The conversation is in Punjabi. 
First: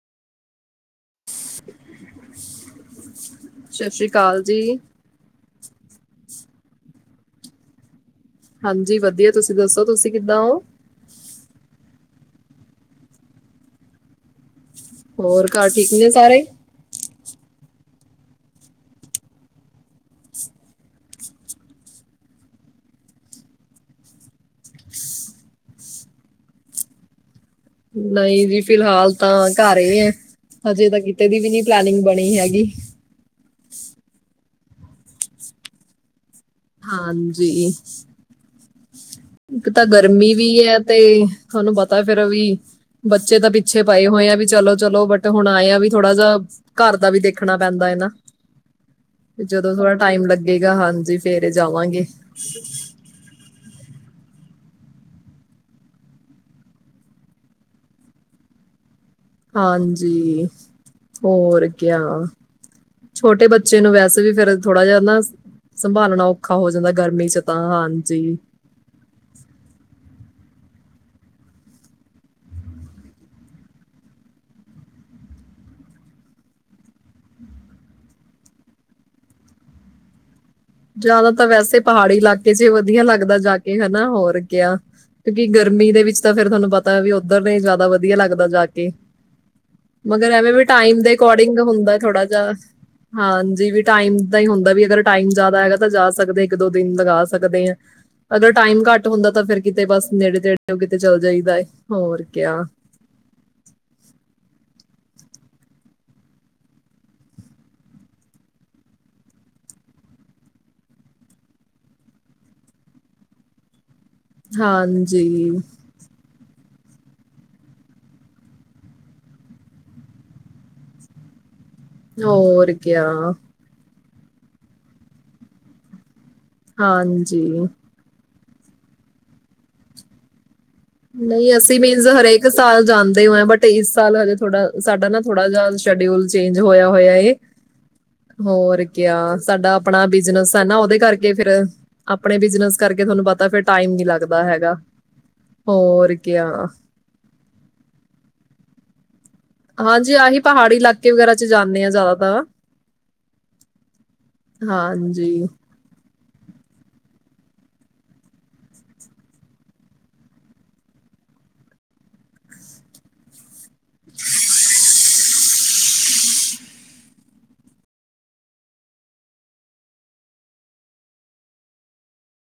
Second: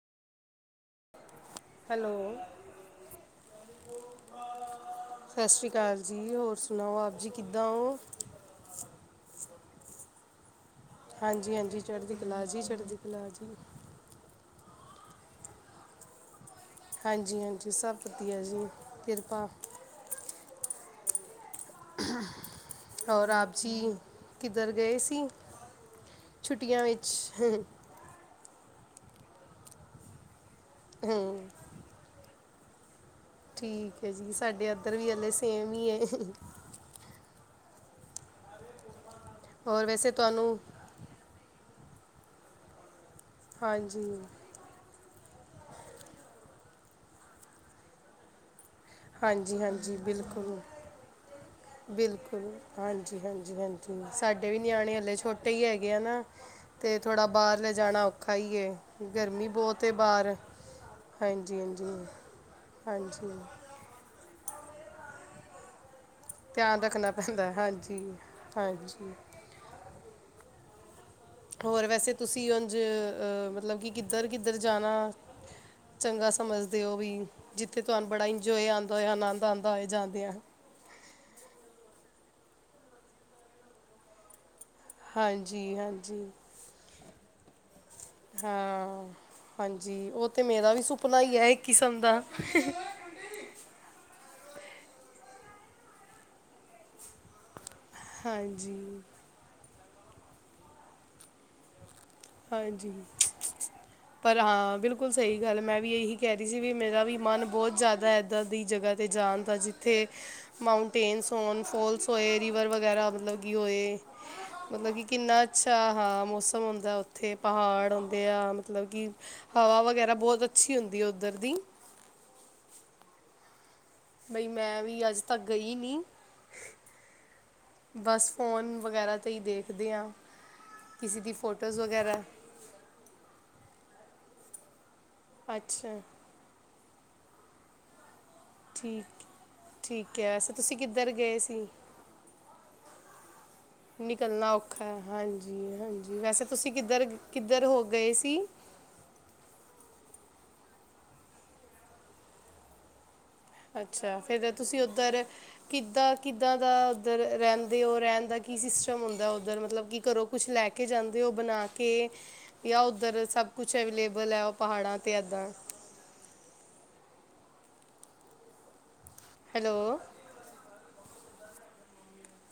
ਹੈਲੋ ਸਤਿ ਸ਼੍ਰੀ ਅਕਾਲ ਜੀ ਸਸਰੀਕਾਲ ਜੀ ਹੋਰ ਸੁਣਾਓ। ਆਪ ਜੀ ਕਿੱਦਾਂ ਓ। ਹਾਂਜੀ ਵਧੀਆ। ਤੁਸੀਂ ਦੱਸੋ ਤੁਸੀਂ ਕਿੱਦਾਂ ਓ। ਹਾਂਜੀ ਹਾਂਜੀ ਚੜ੍ਹਦੀ ਕਲਾ ਜੀ ਚੜ੍ਹਦੀ ਕਲਾ ਜੀ। ਹੋਰ ਘਰ ਠੀਕ ਨੇ ਸਾਰੇ। ਹਾਂਜੀ ਹਾਂਜੀ ਸਭ ਵਧੀਆ ਜੀ। ਕਿਰਪਾ ਹੋਰ ਆਪ ਜੀ ਕਿੱਧਰ ਗਏ ਸੀ। ਛੁੱਟੀਆਂ ਵਿੱਚ ਅਅਹ ਨਹੀਂ ਵੀ ਫਿਲਹਾਲ ਤਾਂ ਘਰ ਹੀ ਆ। ਹਜੇ ਤਾਂ ਕਿਤੇ ਦੀ ਵੀ ਨੀ ਪਲੈਨਿੰਗ ਬਣੀ ਨੀ ਹੈਗੀ। ਠੀਕ ਐ ਜੀ ਸਾਡੇ ਅੱਧਰ ਵੀ ਹਲੇ ਸੇਮ ਹੀ ਆ। ਹਾਂਜੀ ਇੱਕ ਤਾਂ ਹੋਰ ਵੈਸੇ ਗਰਮੀ ਵੀ ਤੁਹਾਨੂੰ ਐ। ਤੇ ਤੁਹਾਨੂੰ ਪਤਾ ਫੇਰ ਵੀ ਬੱਚੇ ਤਾਂ ਪਿੱਛੇ ਪਾਏ ਹਾਂਜੀ ਹੋਏ ਆ। ਵੀ ਚਲੋ ਚਲੋ ਬੱਟ ਤੇ ਹੁਣ ਆਏ ਆ ਵੀ ਥੋੜਾ ਜਾ ਘਰ ਦਾ ਵੀ ਦੇਖਣਾ ਪੈਂਦਾ ਐ ਨਾ। ਹਾਂਜੀ ਜਦੋਂ ਥੋੜਾ ਹਾਂਜੀ ਟਾਈਮ ਬਿਲਕੁਲ ਲੱਗੇਗਾ ਹਾਂਜੀ ਫੇਰ ਜਾਵਾਂਗੇ। ਬਿਲਕੁਲ ਹਾਂਜੀ ਹਾਂਜੀ ਸਾਡੇ ਵੀ ਨਿਆਣੇ ਹਲੇ ਛੋਟੇ ਹੀ ਹੈਗੇ ਆ ਨਾ। ਤੇ ਥੋੜ੍ਹਾ ਬਾਹਰ ਲੇੈ ਜਾਣਾ ਔਖਾ ਹੀ ਐ। ਗਰਮੀ ਬਹੁਤ ਐ ਬਾਹਰ। ਹਾਂਜੀ ਹਾਂਜੀ ਹੋਰ ਹਾਂਜੀ ਕਿਆ ਹਾਂਜੀ ਛੋਟੇ ਬੱਚੇ ਨੂੰ ਵੈਸੇ ਵੀ ਫਿਰ ਥੋੜ੍ਹਾ ਜਿਹਾ ਨਾ ਸੰਭਾਲਣਾ ਔਖਾ ਹੋ ਧਿਆਨ ਜਾਂਦਾ। ਰੱਖਣਾ ਗਰਮੀ 'ਚ ਪੈਂਦਾ ਹੈ, ਤਾ ਹਾਂਜੀ। ਹਾਂਜੀ ਹੋਰ ਵੈਸੇ ਤੁਸੀਂ ਉਝ ਅ ਮਤਲਬ ਕਿ ਕਿੱਧਰ ਕਿੱਧਰ ਜਾਣਾ। ਚੰਗਾ ਸਮਝਦੇ ਹੋ ਵੀ ਜਿੱਥੇ ਤੁਹਾਨੂੰ ਬੜਾ ਇੰਜੋਏ ਆਂਦਾ ਹੋਏ। ਆਨੰਦ ਆਂਦਾ ਹੋਏ ਜਾਂਦਿਆ ਆ। ਜ਼ਿਆਦਾ ਤਾਂ ਵੈਸੇ ਪਹਾੜੀ ਇਲਾਕੇ 'ਚ ਹੀ ਵਧੀਆ ਲੱਗਦਾ ਜਾ ਕੇ ਹਨਾ। ਹੋਰ ਕਿਆ ਕਿਉਂਕਿ ਹਾਂਜੀ ਗਰਮੀ ਦੇ ਵਿੱਚ ਹਾਂਜੀ ਤਾਂ ਫਿਰ ਤੁਹਾਨੂੰ ਪਤਾ ਵੀ ਉੱਧਰ ਦੇ ਜ਼ਿਆਦਾ ਵਧੀਆ ਲੱਗਦਾ ਜਾ ਕੇ ਹਾਂ ਹਾਂਜੀ ਉਹ ਮਗਰ ਤੇ ਐਵੇ ਮੇਰਾ ਵੀ ਟਾਇਮ ਦੇ ਸੁਪਨਾ ਹੀ ਹੈ ਅਕੋਡਿੰਗ ਇੱਕ ਹੁੰਦਾ ਕਿਸਮ ਦਾ ਥੋੜਾ ਜਾ। ਹਾਂਜੀ ਵੀ ਟਾਈਮ ਦਾ ਹੀ ਹੁੰਦਾ ਵੀ ਅਗਰ ਟਾਈਮ ਜਿਆਦਾਂ ਹੈਗਾ ਤਾਂ ਜਾ ਸਕਦੇ ਆ। ਇੱਕ ਦੋ ਦਿਨ ਲਗਾ ਸਕਦੇ ਆ। ਅਗਰ ਟਾਈਮ ਹਾਂਜੀ ਘੱਟ ਹੁੰਦਾ ਤਾਂ ਫੇਰ ਕਿਤੇ ਬਸ ਨੇੜੇ ਤੇੜੇ ਉਹ ਕਿਤੇ ਚੱਲ ਜਾਈਦਾ ਐ। ਹੋਰ ਕਿਆ। ਹਾਂਜੀ। ਪਰ ਹਾਂ ਬਿਲਕੁਲ ਸਹੀ ਗੱਲ ਮੈਂ ਵੀ ਇਹੀ ਕਹਿ ਰਹੀ ਸੀ ਵੀ ਮੇਰਾ ਵੀ ਮਨ ਬਹੁਤ ਜ਼ਿਆਦਾ ਇੱਦਾਂ ਦੀ ਜਗ੍ਹਾਂ ਤੇ ਜਾਣ ਦਾ ਜਿੱਥੇ ਮਾਊਂਟੇਨਸ ਹੋਣ, ਫੋਲਸ ਹੋਏ, ਰੀਵਰ ਵਗੈਰਾ ਮਤਲਬ ਕਿ ਹੋਏ ਮਤਲਬ ਕਿ ਕਿੰਨਾ ਹਾਂਜੀ ਅੱਛਾ ਹਾਂ, ਮੌਸਮ ਹੁੰਦਾ ਉੱਥੇ ਪਹਾੜ ਆਉਂਦੇ ਆ, ਮਤਲਬ ਕਿ ਹਵਾ ਵਗੈਰਾ ਬਹੁਤ ਅੱਛੀ ਹੁੰਦੀ ਆ ਉੱਧਰ ਦੀ ਹੋਰ ਕਿਆ। ਬਈ ਮੈਂ ਵੀ ਅੱਜ ਤੱਕ ਗਈ ਨੀ। ਹਾਂਜੀ। ਬੱਸ ਫੋਨ ਵਗੈਰਾ 'ਤੇ ਹੀ ਦੇਖਦੇ ਆ। ਨਹੀਂ ਅਸੀਂ ਮੀਨਸ ਹਰੇਕ ਇਸ ਸਾਲ ਜਾਂਦੇ ਹੋਏ ਬਟ ਇਸ ਸਾਲ ਹਜੇ ਥੋੜਾ ਸਾਡਾ ਨਾ ਥੋੜਾ ਜਿਹਾ ਅੱਛਾ ਸ਼ਡਿਊਲ ਚੇਂਜ ਹੋਇਆ-ਹੋਇਆ ਏ। ਹੋਰ ਠੀਕ ਕਿਆ, ਸਾਡਾ ਆਪਣਾ ਠੀਕ ਹੈ ਵੈਸੇ ਬਿਜਨਸ ਐ ਤੁਸੀਂ ਨਾ ਉਹਦੇ ਕਿੱਧਰ ਕਰਕੇ ਗਏ ਫਿਰ ਸੀ ਆਪਣੇ ਬਿਜਨਸ ਕਰਕੇ ਤੁਹਾਨੂੰ ਪਤਾ ਫਿਰ ਟਾਈਮ ਨੀ ਲੱਗਦਾ ਹੈਗਾ। ਹੋਰ ਹਾਂਜੀ-ਹਾਂਜੀ, ਵੈਸੇ ਕਿਆ। ਤੁਸੀਂ ਕਿੱਧਰ-ਕਿੱਧਰ ਹੋ ਗਏ ਸੀ। ਹਾਂਜੀ ਆਹੀ ਪਹਾੜੀ ਇਲਾਕੇ ਵਗੈਰਾ 'ਚ' ਜਾਂਣੇ ਆ ਜ਼ਿਆਦਾਤਰ ਅੱਛਾ, ਫਿਰ ਤੁਸੀਂ ਉੱਧਰ ਹਾਂਜੀ। ਕਿੱਦਾਂ-ਕਿੱਦਾਂ ਦਾ ਉੱਧਰ ਰਹਿੰਦੇ ਹੋ ਰਹਿਣ ਦਾ ਕੀ ਸਿਸਟਮ ਹੁੰਦਾ ਉੱਧਰ ਮਤਲਬ ਕੀ ਕਰੋ ਕੁਛ ਲੈ ਕੇ ਜਾਂਦੇ ਹੋ ਬਣਾ ਕੇ, ਜਾਂ ਉੱਧਰ ਸਭ ਕੁਛ ਅਵੇਲੇਬਲ ਐ, ਉਹ ਪਹਾੜਾਂ ਅਤੇ ਇੱਦਾਂ ਹੈਲੋ।